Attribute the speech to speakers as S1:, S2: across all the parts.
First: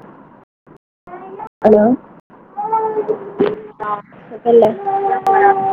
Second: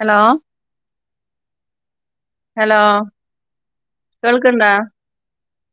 S1: Hello
S2: hello
S1: hello കേൾക്കണ്ടാ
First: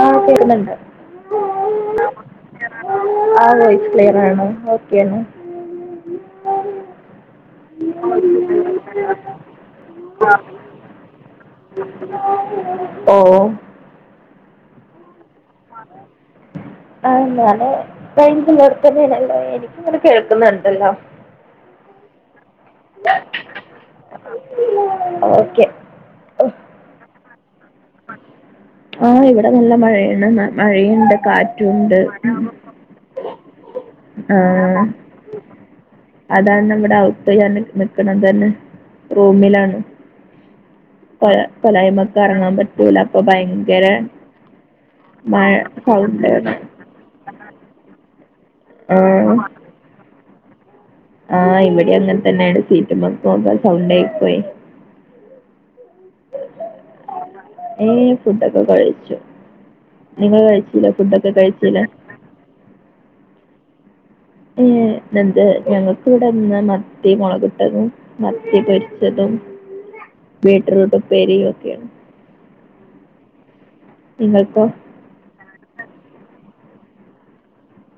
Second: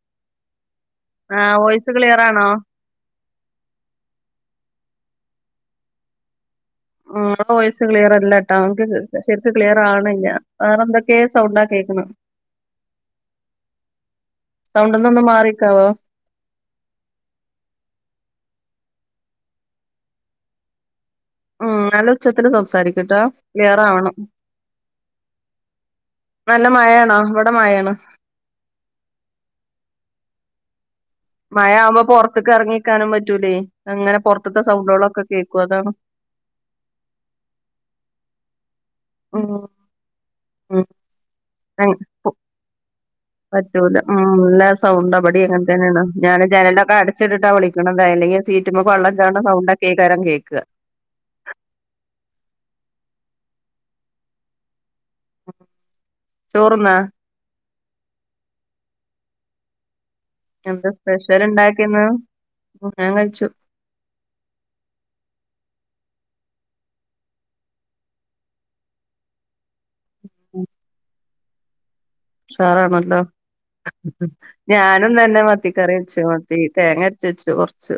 S2: ആ കേക്കുന്നുണ്ട്.
S1: ആ വോയിസ് ക്ലിയറാണോ
S2: ആ ക്ലിയർ ആണ് ഓക്കെ ണ്
S1: ആ വോയിസ് ക്ലിയർ അല്ലട്ടാ. ശരിക്ക്ക് ക്ലിയർ ആണ്ല്ല വേറെ എന്തൊക്കെയ സൗണ്ടാ കേക്ണ
S2: ഓ
S1: തൗണ്ട്ന്ന ന്ന് മാറി
S2: ആ എന്നാലെ റെയ് ല്ലോ എനിക്ക് ഇങ്ങനെ കേക്കുന്നുണ്ടല്ലോ.
S1: ഉം നല്ലച്ചത്തിൽ സം സംസാരിക്കട്ട ക്ലിയർ ആവണം
S2: ഓക്കെ
S1: നല്ല മഴയണോ ഇവി
S2: ആ ഇവിടെ നല്ല മഴയാണ് മഴയുണ്ട്.
S1: മഴ
S2: കാറ്റുണ്ട്
S1: ആവുമ്പോൾ
S2: ഉം.
S1: പുറത്തേക്ക് ഇറങ്ങിക്കാനും പറ്റൂലേ അങ്ങനെ
S2: ആ
S1: പുറത്തത്തെ സൗണ്ടുകളൊക്കെ കേൾക്കു
S2: അതാണ് നമ്മടെ ഔത്താണ് നിക്കണ തന്നെ
S1: ഉം
S2: റൂമിലാണ്.
S1: ഉം
S2: പ
S1: അങ്ങ്
S2: കോലായ്മക്ക്റങ്ങാൻ പറ്റൂല. അപ്പൊ ഭയങ്കര
S1: പറ്റൂല ഉം നല്ല സൗണ്ട് അവടയു
S2: മഴ
S1: അങ്ങിനെ തന്നെയാണ് ഞാൻ
S2: സൗണ്ടാണ്
S1: ജനലൊക്കെ അടച്ചിട്ടിട്ടാ വിളിക്കണത്. അലെങ്ക സീറ്റുമ വള്ളചടുന്ന സൗണ്ട കേക്കാരം കേക്ക
S2: ആ ഇവിടെ അങ്ങനെ തന്നെയാണ് സീറ്റ് മക്കക് സൗണ്ട് ആയി പോയി
S1: ചോറുന്നാ
S2: ഏ ഫുഡൊക്കെ കഴിച്ചു. നിങ്ങള്
S1: എന്താ
S2: കഴിച്ചല ഫുഡ് ഒക്കെ
S1: സ്പെഷ്യൽ
S2: കഴിച്ചല
S1: ഉണ്ടാക്കിന്ന് ഞാൻ കഴിച്ചു
S2: ഏ എന്ത് ഞങ്ങക്കിവിടെന്ന് മത്തി മുളകിട്ടതും, മത്തി പൊരിച്ചതും. ബീട്ട്റുട്ടുംപെരിയും ഒക്കെയാണ്.
S1: സാറാണല്ലോ
S2: നിങ്ങൾക്കോ
S1: ഞാനും തന്നെ മത്തിക്കറി വച്ച് തേങ്ങ അരച്ച വെച്ച് കൊറച്ച്.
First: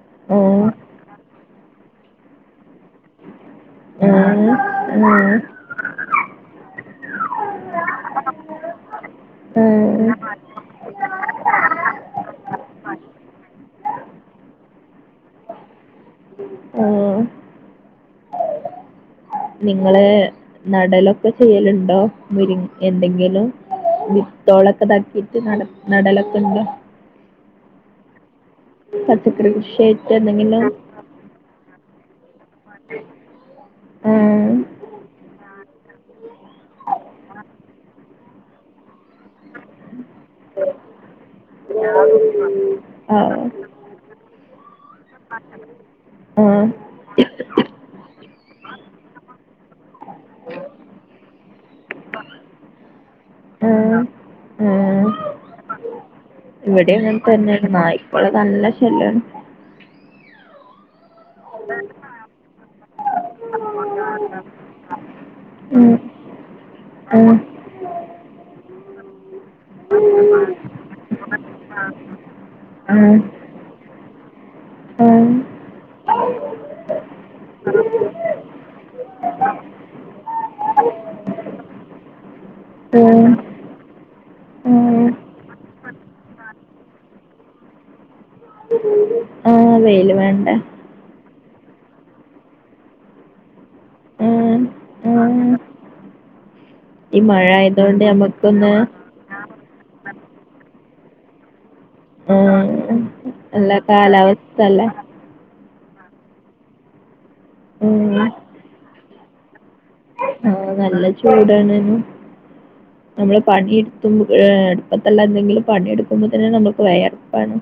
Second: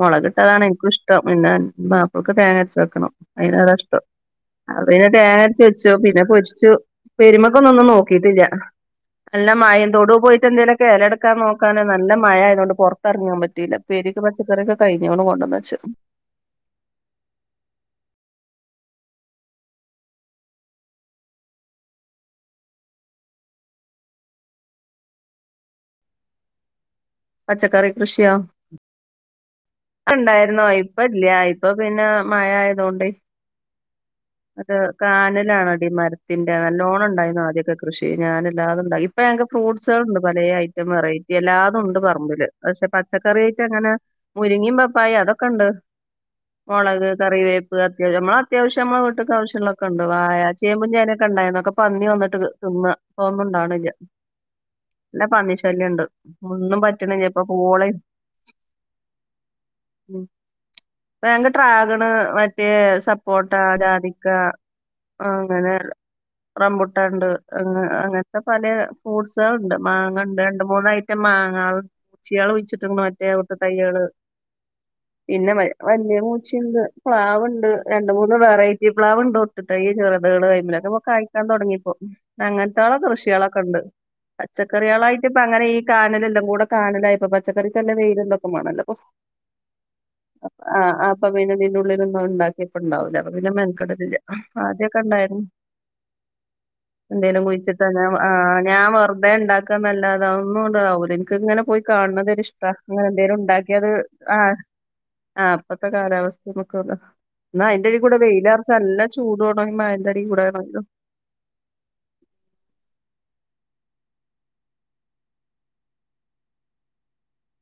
S1: മുളകിട്ടതാണ്
S2: ആഹ്
S1: എനിക്കു ഇഷ്ടം പിന്നെ വാപ്പ അവർക്ക് തേങ്ങ അരച്ച വെക്കണം അതിനോടാഷ്ടം.
S2: ആഹ്
S1: അത് പിന്നെട്ട
S2: ആഹ്
S1: തേങ്ങരച്ച വെച്ചു. പിന്നെ പൊരിച്ചു. പെരുമക്ക ഒന്നും ഒന്നും നോക്കിട്ടില്ല. നല്ല
S2: ആഹ്
S1: മഴം തൊടുവു പോയിട്ട് എന്തെലൊക്കെ എലെടുക്കാൻ നോക്കാനോ നല്ല മഴാതുകൊണ്ട് പൊറത്തെറങ്ങിയാൻ പറ്റില്ല. പേര് പച്ചക്കറി ഒക്കെ കഴിഞ്ഞോണ് കൊണ്ടന്നച്ചു.
S2: ഉം നിങ്ങള് നടലൊക്കെ ചെയ്യലുണ്ടോ. മുരിങ്ങക്കന്തെങ്കിലും. വിത്തോളൊക്കെ താക്കിട്ട് നട നടലൊക്കെണ്ടോ.
S1: പച്ചക്കറി കൃഷിയാ?
S2: പച്ചക്കറി കൃഷിയായിട്ട് എന്തെങ്കിലും
S1: ക്കണ്ടായിരുന്നു. ഇപ്പ ഇല്ല്യ. ഇപ്പപ്പിന്നെ മഴായതോണ്ട്.
S2: ആഹ്
S1: അത് കാനലാണോ? മരത്തിന്റെ നല്ലോണം ഉണ്ടായിരുന്നു. ആദ്യക്കെ കൃഷി ഞാനല്ലാതെ ഇപ്പൊ ഫ്രൂട്ട്സള് ഉണ്ട് പലേ ഐറ്റം വെറൈറ്റി എല്ലാതുണ്ട് പറമ്പില് പക്ഷെ പച്ചക്കറി
S2: ആഹ്
S1: ഐറ്റങ്ങനെ മുരുങ്ങേം, പപ്പായു അതൊക്കെണ്ട്.
S2: ആഹ്
S1: മൊളക്, കറിവേപ്പ് അത്യാവശ്യം നമ്മള അത്യാവശ്യ വശ്യങ്ങളൊക്കെ ണ്ട്. വായാ, ചേമ്പും ചേനേക്കെണ്ടാന്നു. ക്കെ പന്നി വന്നിട്ട് തിന്ന തോന്നുണ്ടാണ് ല്ല
S2: ആഹ്
S1: ന്ന പന്നിശല്യണ്ട്.
S2: ഇവിടെങ്ങൻതന്നെയണ് നായിപ്പോള നല്ല ശല്യാണ്.
S1: ഉം ഭേങ്ക, ട്രാഗണ്, മറ്റേ സപ്പോർട്ട, ജാതി, ക്ക ങ്ങനെ
S2: ഉം
S1: റമ്പുട്ടണ്ട്.
S2: ഉം
S1: ങ്ങ ഇ പലേ ഫ്രൂട്സളുണ്ട്. മാങ്ങ ണ്ട്. രണ്ട്, മൂന്ന് ഐറ്റം മാങ്ങകൾ ച്ചിയാള് ഒഴിച്ചിട്ടുണ്ട്
S2: ഉം
S1: മറ്റേ ഒട്ട് തൈകള്.
S2: ഉം
S1: പിന്നെ വ വല്യമൂച്ചിയുണ്ട്, പ്ലാവുണ്ട്, രണ്ട് മൂന്ന് വെറൈറ്റി ഇ പ്ലാവ് ണ്ട് ഒട്ട്ത്തൈ ചെറുതുകള് കൈ്മിലൊക്കെപ്പൊ കയിക്കാൻ തുടങ്ങിപ്പോ അങ്ങനത്തള്ള
S2: ഉം
S1: കൃഷികളൊക്കെ ഉണ്ട്.
S2: ഉം
S1: പച്ചക്കറികളായിട്ട് ഇപ്പ അങ്ങനെ ഈ കാനലെല്ലാം കൂടെ കാനലായിപ്പ പച്ചക്കറിക്കല്ല വെയ്ല് [unintelligible] ആ
S2: ആഹ് വെയില് വേണ്ടേ
S1: [unintelligible] ള്ളിലൊന്നും ഉണ്ടാക്ക്യാപ്പണ്ടാവില്ല [unintelligible]
S2: ഉം ഉം
S1: ആദ്യക്കെണ്ടായിരുന്നു
S2: ഈ
S1: എന്തേലും
S2: മഴ
S1: കുയിച്ചിട്ട ഞ
S2: ആയതോണ്ട്
S1: ആ
S2: ഞമ്മക്കൊന്ന്
S1: ഞാൻ വെറുതെണ്ടാക്കന്നല്ലാത അന്നും ഉണ്ടാവൂല്ല എക്ക്ങ്ങനെ പോയി കാണുന്നതന്നിഷ്ട
S2: ആഹ്
S1: അങ്ങനെ
S2: നല്ല
S1: എന്തേലുണ്ടാക്കിയത് ആ
S2: കാലാവസ്ഥ അല്ലേ
S1: ആ ഇനത്തെ കാലാവസ്ഥയൊക്കൂല എന്നായ്ന്റെയ് കൂടെ വെയിലാർച്ച നല്ല ചൂട
S2: ആ നല്ല ചൂടണേനു നമ്മള് പണി മ്പ ഏ ടുപ്പത്തുള്ള എന്തെങ്കിലും പണിയെടുക്കുമ്പോ തന്നെ നമ്മ [unintelligible]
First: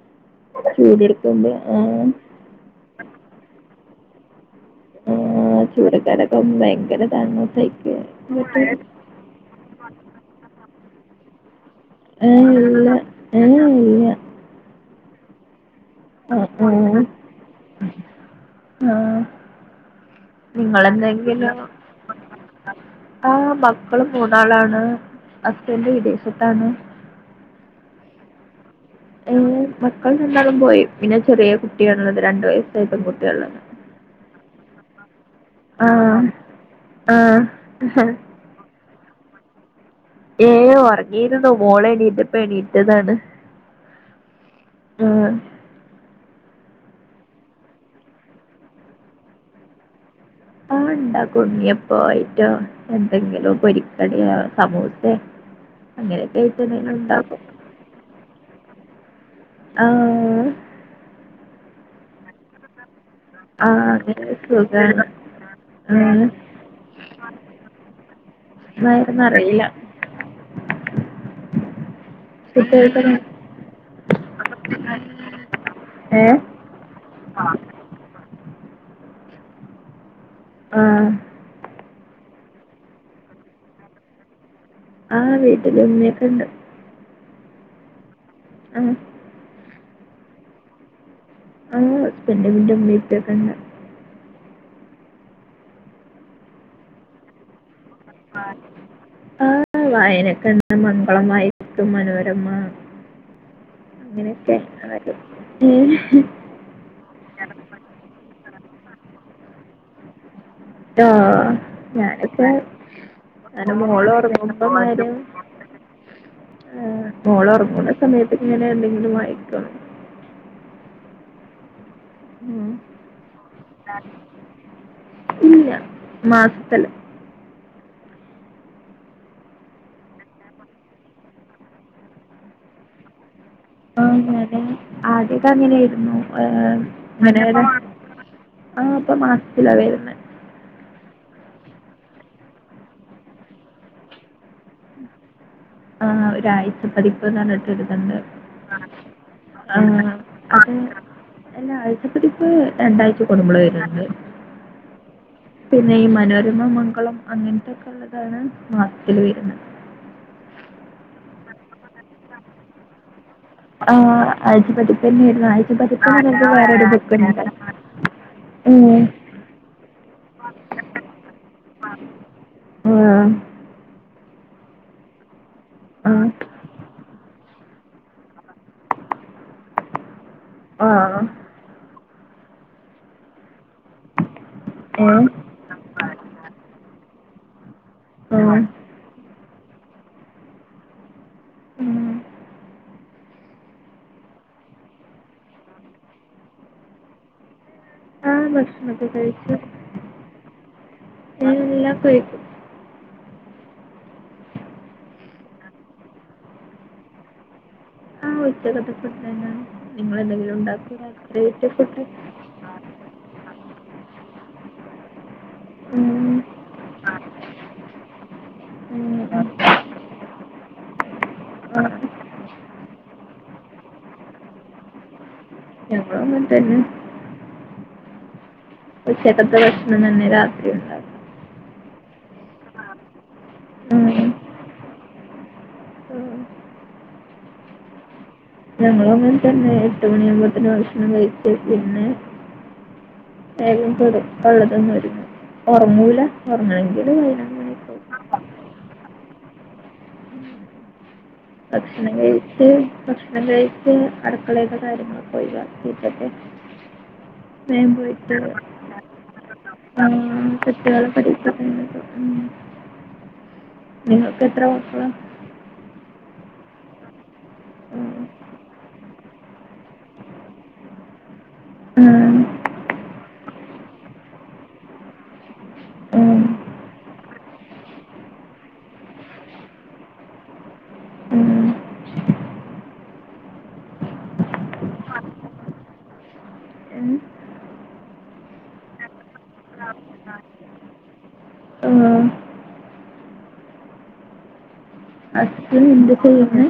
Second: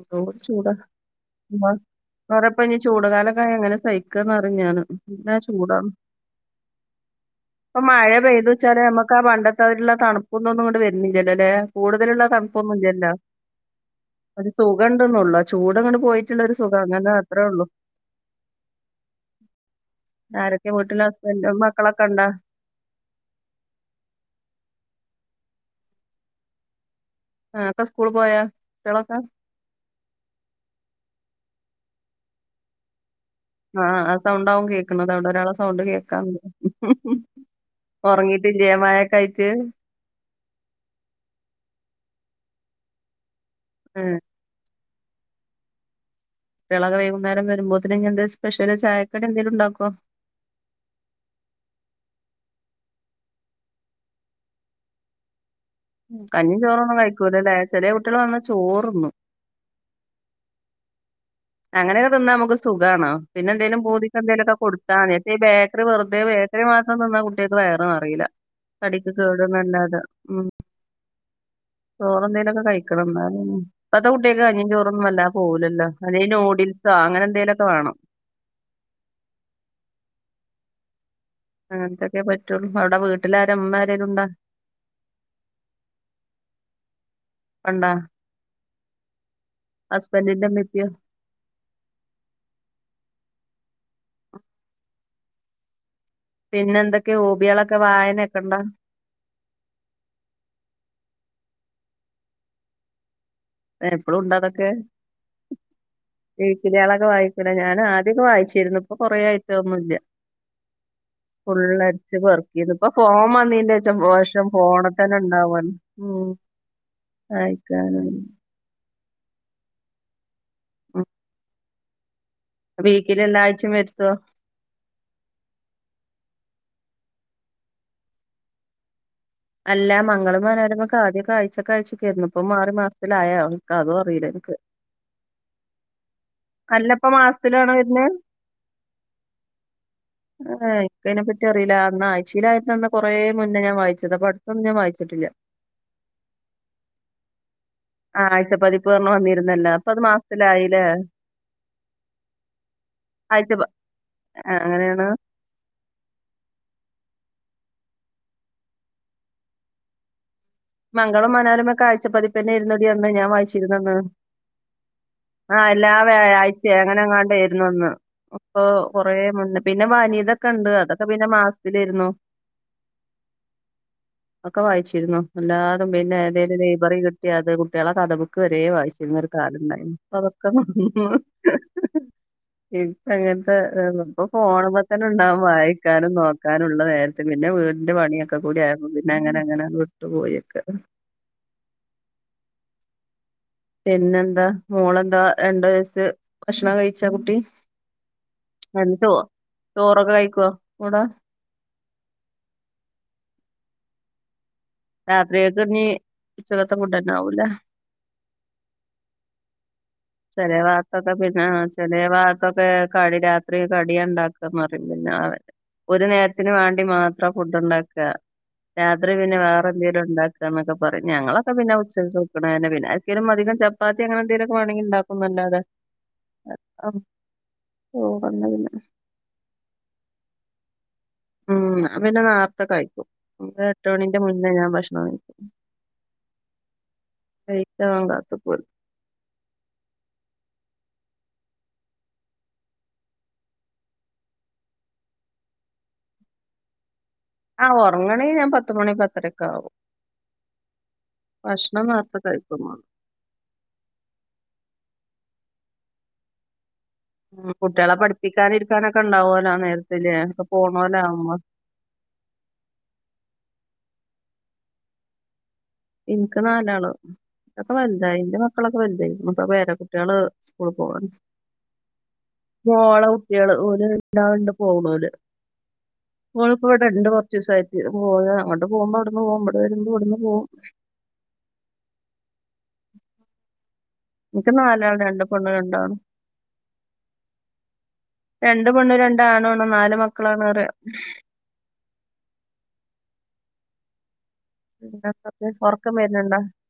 S1: ന്തോചൂട
S2: ആഹ്
S1: വറെപ്പ ഇ ചൂട് കാലൊക്കെ അങ്ങനെ സഹിക്ക്ന്ന് ന്നാണ്.
S2: ആഹ്
S1: ന്നാചൂടാണ്.
S2: ചൂടക്കാലൊക്കെ ഭയങ്കര ഇതാണ്
S1: പ്പ
S2: സഹിക്ക
S1: മഴ പെയ്തൂച്ചാല നമ്മക്ക് [inaudible] [unintelligible] തണുപ്പൊന്നുന്നുങ്ങട് വെരുന്നില്ലല്ലോ അല്ലെ കൂടുതലുള്ള
S2: ഏഹ് ഇല്ല
S1: തണുപ്പൊന്നുംല്ലല്ലോ
S2: ഏഹ് ഇല്ല
S1: [unintelligible] ടങ്ങട്
S2: ആഹ്
S1: പോയിട്ടുള്ളരു സുഖം
S2: ആഹ്
S1: ങ്ങനെ അത്രേ ഉള്ളു
S2: ആഹ്
S1: ആരൊക്കെ വീട്ടില് ഹസ്ബൻഡും മക്കളൊക്കെണ്ടോ
S2: ആ മക്കള് മൂന്നാളാണ് അസ്ബന്റ് വിദേശത്താണ്
S1: ആക്ക സ്കൂൾ പോയാ കുട്ടികളൊക്കെ
S2: ഏ മക്കൾ രണ്ടാളും പോയി പിന്നെ ചെറിയ കുട്ടിയാണള്ളത് രണ്ടു വയസ്സായിട്ട്
S1: ആ ആ സൗണ്ടാവും കേക്കണന്നത് അവിടെ ഒരാളെ സൗണ്ട് കേക്കാ
S2: ആഹ് ആഹ്
S1: ഒറങ്ങീട്ട് ജേമായൊക്കയിട്ട്
S2: ഏ ഉറങ്ങിനുന്നു മോളെണീറ്റപ്പ ണീറ്റതാണ്
S1: ആ
S2: ആ
S1: വിളക വൈകുന്നേരം വരുമ്പോത്തന് ഇനി എന്തേലും സ്പെഷ്യല് ചായക്കടി എന്തെലും ഉണ്ടാക്കോ
S2: ണ്ടാക്കുണ്ണിയപ്പോയിട്ടോ എന്തെങ്കിലും പൊരിക്കടിയ സമൂസേ അങ്ങനെയൊക്കെ
S1: കഞ്ഞിം
S2: ആയിട്ട് എന്തെങ്കിലും
S1: ചോറൊന്നും
S2: ഉണ്ടാക്കും.
S1: കഴിക്കൂലല്ലേ ചെറിയ കുട്ട്യള് വന്ന ചോറ്ണ്ണു
S2: ആ
S1: അങ്ങനെക്കെ തിന്നാ നമുക്ക് സുഖാണോ പിന്നെ എന്തേലും
S2: ആഹ്
S1: പോതിക്ക്
S2: അങ്ങനെ
S1: എന്തേലുമൊക്കെ
S2: സുഖാണ്.
S1: കൊടുത്താതി. ഈ ബേക്കറി വെറുതേ
S2: ആഹ്
S1: ബേക്കറി മാത്രം തിന്നാ കുട്ട്യൾക്ക് വയറ് നിറയൂല്ല തടിക്ക്
S2: എന്നായിരുന്നു അറിയില്ല.
S1: കേട്ന്നല്ലാതെ ഉം ചോറ് എന്തേലൊക്കെ
S2: ഫുഡ്
S1: കഴിക്കണം
S2: കഴിക്കണോ?
S1: എന്ന ഇപ്പത്തെ കുട്ടികൊക്കെ കഞ്ഞി ചോറൊന്നും അല്ല പോകൂല്ലോ വല്ല
S2: ഏഹ്
S1: ന്യൂഡിൽസ് അങ്ങനെ എന്തേലുക്കെ വേണം
S2: ആ
S1: അങ്ങനന്തൊക്കെ പറ്റുള്ളൂ അവിടെ വീട്ടിലാര ഉമ്മ ആരേലുണ്ടാേ
S2: ആ വീട്ടില ഉമ്മയൊക്കെ ഇണ്ട്
S1: ഒണ്ടാ
S2: ആ
S1: ഹസ്ബൻഡന്റെ അമ്മ എത്തിയോ.
S2: ആ ഹസ്ബൻഡന്റെ ഉമ്മയും ഉപ്പയും ഒക്കെയുണ്ട്
S1: പിന്നെ എന്തൊക്കെയ ഓബികള
S2: ആ വായനക്കെണ് പുസ്തകം വായിക്കും മനോരമ
S1: എപ്പളും ഒണ്ടോ
S2: അങ്ങനെയൊക്കെ
S1: അതൊക്കെ ഈ വിക്കിലികളൊക്കെ വായിക്കുടെ ഞാൻ ആദ്യയെക്കെ വായിച്ചിരുന്നു ഇപ്പൊ കൊറെ ആയിട്ട് ഒന്നും ഇല്ല്യാ
S2: ട്ടോ
S1: ഫുള്ള് അരിച്ച്
S2: ഞാനൊക്കെ
S1: പെറുക്കിയ്ത് ഇപ്പ ഫോൺ
S2: അങ്ങനെ
S1: വന്നീന്റെ ശേഷം
S2: മോളൊറങ്ങുമ്പോ
S1: ഫോണ് തന്നെ ഉണ്ടാവന്ന് ഉം
S2: മോള് ഉറങ്ങുന്ന
S1: വായിക്കാനും
S2: സമയത്ത് ഇങ്ങനെ എന്തെങ്കിലും വായിക്കുവ
S1: ഉം വീക്കിലി എല്ലാഴ്ചയും വരുത്തുവോ
S2: മാസത്തില്ല്
S1: അല്ല മംഗളം മനോരമൊക്കെ ആദ്യം ആഴ്ചക്കാഴ്ചക്കാരുന്നു ഇപ്പോ മാറി മാസത്തിലായോ അതും
S2: ആ
S1: അറിയില്ല എനിക്ക്
S2: അതെ ആദ്യത്തെ അങ്ങനെയായിരുന്നു ആം
S1: അല്ല ഇപ്പൊ മാസത്തിലാണോ വരുന്നത്
S2: [unintelligible] ആ ഇപ്പൊ മാസത്തിലാ വരുന്നേ
S1: എനിക്കതിനെ പറ്റി അറിയില്ല അന്ന് ആഴ്ച്ചയിലാരുന്ന അന്ന് കെറേ മുന്നേ ഞാൻ വായിച്ചത് അപ്പൊ അടുത്തൊന്നും ഞാൻ വായിച്ചിട്ടില്ല
S2: ആ ഒരാഴ്ച പതിപ്പ് എന്ന് പറഞ്ഞിട്ട് തണ്ട്
S1: ആ ആഴ്ചപ്പതിപ്പ് പറഞ്ഞ് വന്നിരുന്നല്ലോ
S2: ആ
S1: അപ്പൊ അത്
S2: അതെ
S1: മാസത്തിലായില്ലേ
S2: എല്ല ആഴ്ചപ്പതിപ്പ് രണ്ടാഴ്ച
S1: ആഴ്ച
S2: കൂടുമ്പളെ
S1: പ-
S2: വരുയുള്ളു
S1: ആ, അങ്ങനെയാണ്
S2: പിന്നെയി മനോരമ മംഗളം അങ്ങനത്തെക്കെള്ളതാണ് മാസത്തിൽ വരുന്നത്
S1: മംഗളം മനോരമയൊക്കെ ആഴ്ച പതിപ്പന്നെയായിരുന്നു ഡീ അമ്മേ ഞാൻ വായി ച്ചിരുന്നന്ന്
S2: ആഹ് ആഴ്ചപ്പതിപ്പന്നെയിരുന്നു
S1: ആ
S2: ആഴ്ചപ്പതിപ്പ്ന്ന് പറഞ്ഞിട്ട്
S1: എല്ലാവ്യാഴഴ്ചയും
S2: വേറൊരു ബുക്ക്ണ്ട്.
S1: എങ്ങനെങ്ങാണ്ടേയിരുന്നു എന്ന് ഇപ്പൊ
S2: ഏഹ്
S1: കൊറെ മുന്ന് പിന്നെ വനിതക്കെണ്ട് അതൊക്കെ പിന്നെ മാസത്തിലേരുന്നു
S2: ഉം
S1: ഒക്കെ വായിച്ചിരുന്നു എല്ലാതും പിന്നെ
S2: ആഹ്
S1: എന്തേലും ലൈബറി കിട്ടിയ അത് കു കുട്ടികള് കഥ ബുക്ക് വരെ വായിച്ചിരുന്നൊരു കാലം ഉണ്ടായിരുന്നു പ്പ അതൊക്കെ നിന്ന് ഇപ്പ് എങ്ങനെ ഇപ്പൊ ഫോണ് മ്മെ തന്നെ
S2: ഏഹ്
S1: ഉണ്ടാവും വായിക്കാനും നോക്കാനുള്ള നേരത്തിന് പിന്നെ വീ ന്റെ പണിയൊക്കെ
S2: ആഹ്
S1: കൂടി ആരുന്നു പിന്നെ അങ്ങനെനങ്ങനെ വിട്ടു പോയൊക്കെ
S2: ഉം
S1: പിന്നെന്താ മോളെന്താ രണ്ടു വയസ് ഭക്ഷണം കഴിച്ചാ കുട്ടി
S2: ആഹ് ഭക്ഷണൊക്കെ
S1: മിണ്ടുവോ
S2: കഴിച്ചു
S1: ചോറൊക്കെ കഴിക്കുവോ കൂടെ
S2: ഞാൻ എല്ലാം കഴിക്കും.
S1: രാത്രിയൊക്കെ കഞ്ഞീ ഉച്ചക്കത്തെ ഫുഡന്നാവൂലെ
S2: ആ ഉച്ചക്കത്തെ ഫുഡ് തന്നെയാണ് നിങ്ങളെന്തെങ്കിലും
S1: ചെറിയ
S2: ഉണ്ടാക്കോ
S1: ഭാഗത്തൊക്കെ പിന്നെ
S2: രാത്രികത്തെ
S1: ചെറിയ
S2: ഫുഡ്?
S1: ഭാഗത്തൊക്കെ കടി രാത്രി കടി ഒണ്ടാക്കാന്നത് പിന്നെന്നാവെ ഒരു
S2: ഉം
S1: നേരത്തിന് വേണ്ടി മാത്രം ഫുഡ് ഉണ്ടാക്ക രാത്രി
S2: ഉം
S1: പിന്നെ
S2: ഉം
S1: വേറെ എന്തെങ്കിലും ഒണ്ടാക്കാ എന്നക്കെ പറയും ഞങ്ങളൊക്കെ പിന്നെ
S2: ആഹ്
S1: ഉച്ചക്ക് വെയ്ക്കണ തന്നെ പിന്നെ ആർക്കേലുംമധികം ചപ്പാത്തി അങ്ങനെന്തെലുക്കെ വേണെങ്കി ഒണ്ടാക്കുന്നല്ലാതെ
S2: ഞങ്ങളും അങ്ങനെ തന്നെ
S1: ഓ വന്നത് തന്നെ
S2: ഉച്ചക്കത്തെ ഭക്ഷണം തന്നെ രാത്രിയൊ ണ്ടാവും
S1: ഉം ഞാ പിന്നെ നാളെത്തെ കഴിക്കും എട്ട് മണിന്റെ
S2: ഉം.
S1: മുന്നേ ഞാൻ ഭക്ഷ ണായി
S2: ഉം.
S1: പെയ്ത്തോ ങ്ങടെത്തും
S2: ഞങ്ങളങ്ങനെ തന്നെ എട്ട് മണിയവുമ്പത്തേന് ഭക്ഷണം കഴിച്ച് പിന്നെ വേഗം കെടക്കാനുള്ളതിനൊരുങ്ങും ഉറങ്ങൂല ഉറങ്ങണെ
S1: ആ ഒറങ്ങണെങ്കി ഞാൻ പത്ത്മണി പത്തരെക്കാവും
S2: ഭക്ഷണം കഴിച്ച് ഭക്ഷണം കഴിച്ച് അടുക്കളയൊക്കെ കാര്യങ്ങളൊക്കെ ഒഴുവാക്കീട്ടൊക്കെ
S1: മ്കുട്ടികളെപഠിപ്പിക്കാനിരിക്കാനൊക്കെണ്ടാവലോ ആ നേരത്തില് ഒക്കെ
S2: കുട്ടികളെ
S1: പോണോലാവ് മ്പോ
S2: പഠിപ്പിക്കുന്നത് നിങ്ങക്ക് എത്ര മക്കളാ
S1: എനിക്ക് നാലാള് ന്റോക്കെ വലുതായി
S2: ഉം.
S1: എന്റെ മക്കളൊക്കെ വലുതായി മ്മക്ക പേര കുട്ടിയള് സ്കൂൾ പോവാൻ
S2: ഉം
S1: കുട്ടിയള് ഓല് പോണോല് [unintelligible]
S2: ഉം.
S1: ഓലിപ്പോ ഇവിടുണ്ട് കൊറച്ചിസായിട്ട് പോ അങ്ങോട്ട് പോകുമ്പോ അവിട്ന്ന് പോവും ഇവിടെ വരുമ്പോ ഇവിടുന്ന് പോവും
S2: ഉം.
S1: എനിക്ക് നാലാള് രണ്ട് പെണ്ണും രണ്ടാണും
S2: ഉം.
S1: രണ്ട് പെണ്ണും രണ്ടാണും നാലു മക്കളാണ് റയ
S2: ഉം. അച്ഛൻ
S1: ഒറക്കം
S2: എന്ത്
S1: വരണുണ്ടാ
S2: ചെയ്യുന്നു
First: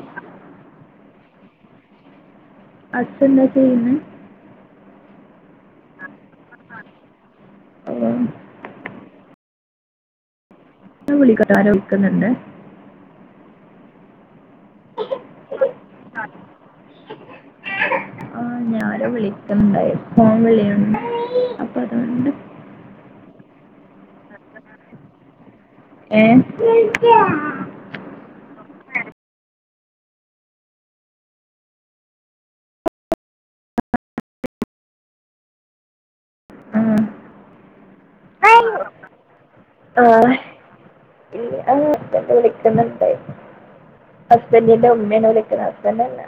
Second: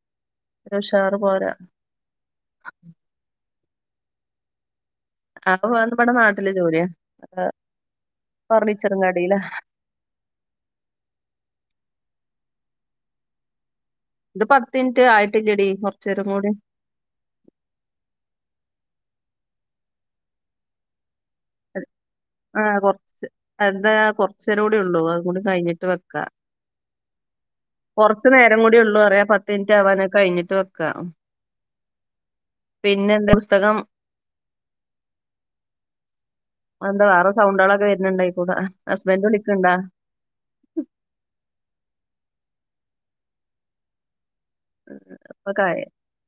S1: ഒരുഷാറ് പോരാ [unintelligible]
S2: അച്ഛെന്താ ചെയ്യുന്നെ
S1: ആ വേണ്ടപ്പെട്ട നാട്ടിലെ ജോലിയാ ഫർണിച്ചറ് കടേലാ
S2: വിളിക്കോട്ട ആരോ വിക്കുന്നുണ്ട്
S1: ഇത് പത്ത് മിനിറ്റ് ആയിട്ടില്ലെടി കുറച്ചര കൂടെ
S2: വിളിക്കണ്ടായി പോൻ വിളിയ
S1: ആ കുറച്ച് എന്താ കുറച്ചര കടി ഉള്ളൂ അത കൂടി കഴിഞ്ഞിട്ട്
S2: ഏ
S1: കൊറച്ചു നേരം കൂടി ഉള്ളൂ അറിയ പത്ത് മിനിറ്റ് ആവാാനെ കഴിഞ്ഞിട്ട് വെക്കാം പിന്നെ എന്താ പുസ്തകം
S2: ആ
S1: എന്താ വേറെ സൗണ്ട ആളൊക്കെ വരുന്നുണ്ടായി കൂട ഹസ്ബൻഡ വിളിക്കണ്ടാ
S2: ആ ഹബൻ വിളിക്കുന്നുണ്ട് ഹസ്ബൻഡിന്റെ ഉമ്മ വിളിക്കുന്ന
S1: ഒക്കെ
S2: ഹസ്ബൻഡന്ന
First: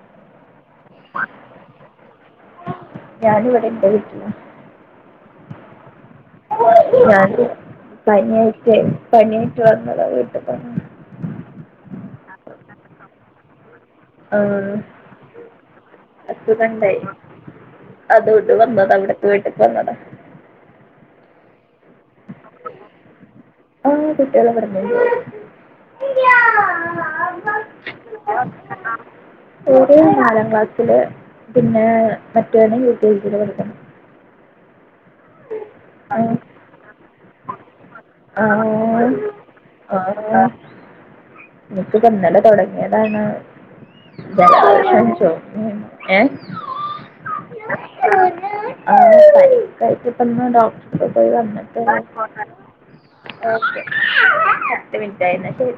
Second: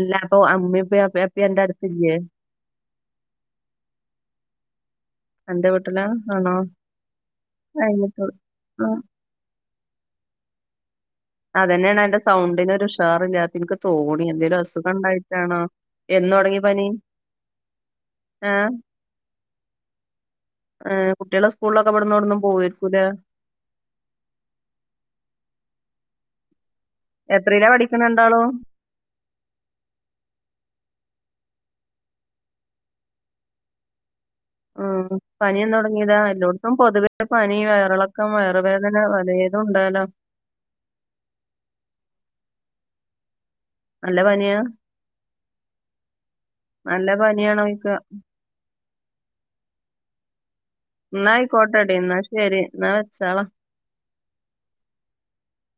S1: എല്ല അപ്പൊ അമ്മിപ്പ അപ്പ എന്റെ അടുത്ത്ല്ലേ
S2: ഞാന ഇവിടെ എന്റെ വീട്ടിലാ
S1: അറ്റന്റ്
S2: ഞാൻ
S1: കഴിഞ്ഞിട്ട്
S2: പനിയായിട്ട
S1: ആ
S2: പനിയായിറ്റ് വന്നതാ വീട്ടിൽ തന്ന
S1: അതന്നെയാണ് എന്റെ സൗണ്ടിിന ഉഷാറല്ലാത്ത എനിക്ക് തോണി എന്തേിലും അസുഖം ഉണ്ടായിട്ടാണോ എന്ന തുടങ്ങി പനി
S2: അത
S1: ഏ
S2: ഇണ്ട് വന്നത അവിടത്തെ വീട്ടിക്ക് വന്നതാ
S1: ഏ, കുട്ടികളെ സ്കൂളിലൊക്കെ ഇവിടന്ന് ഇവിടന്നും പോവരിക്കൂല്
S2: ആ കുട്ടികളെ പറഞ്ഞു ര
S1: പഠിക്കണ രണ്ടാളും
S2: ധാരവാ [unintelligible] പിന്നെ മറ്റോനെ യുകെജി പഠിക്കണം
S1: ഉം പനിയന്ന് തുടങ്ങിയതാ എല്ലായിടത്തും പൊതുവെ പനി വയറുള്ള അക്കം വേറെ വേദന വലഏതും ഉണ്ടാലോ
S2: എനിക്ക് ഇന്നലെ തുൊടങ്ങിയതാണ്
S1: നല്ല പനിയാ
S2: ഏ
S1: നല്ല പനിയാണോയ്ക്ക
S2: ആായിട്ട ഇപ്പന്ന് ഡോക്ടർ പോയി
S1: എന്നാ
S2: വന്നിട്ട്
S1: ആയിക്കോട്ടെടി എന്നാ ശരി എന്നാ വെച്ചാ
S2: ഓക്കെ പത്ത് മിനിറ്റ് ആയി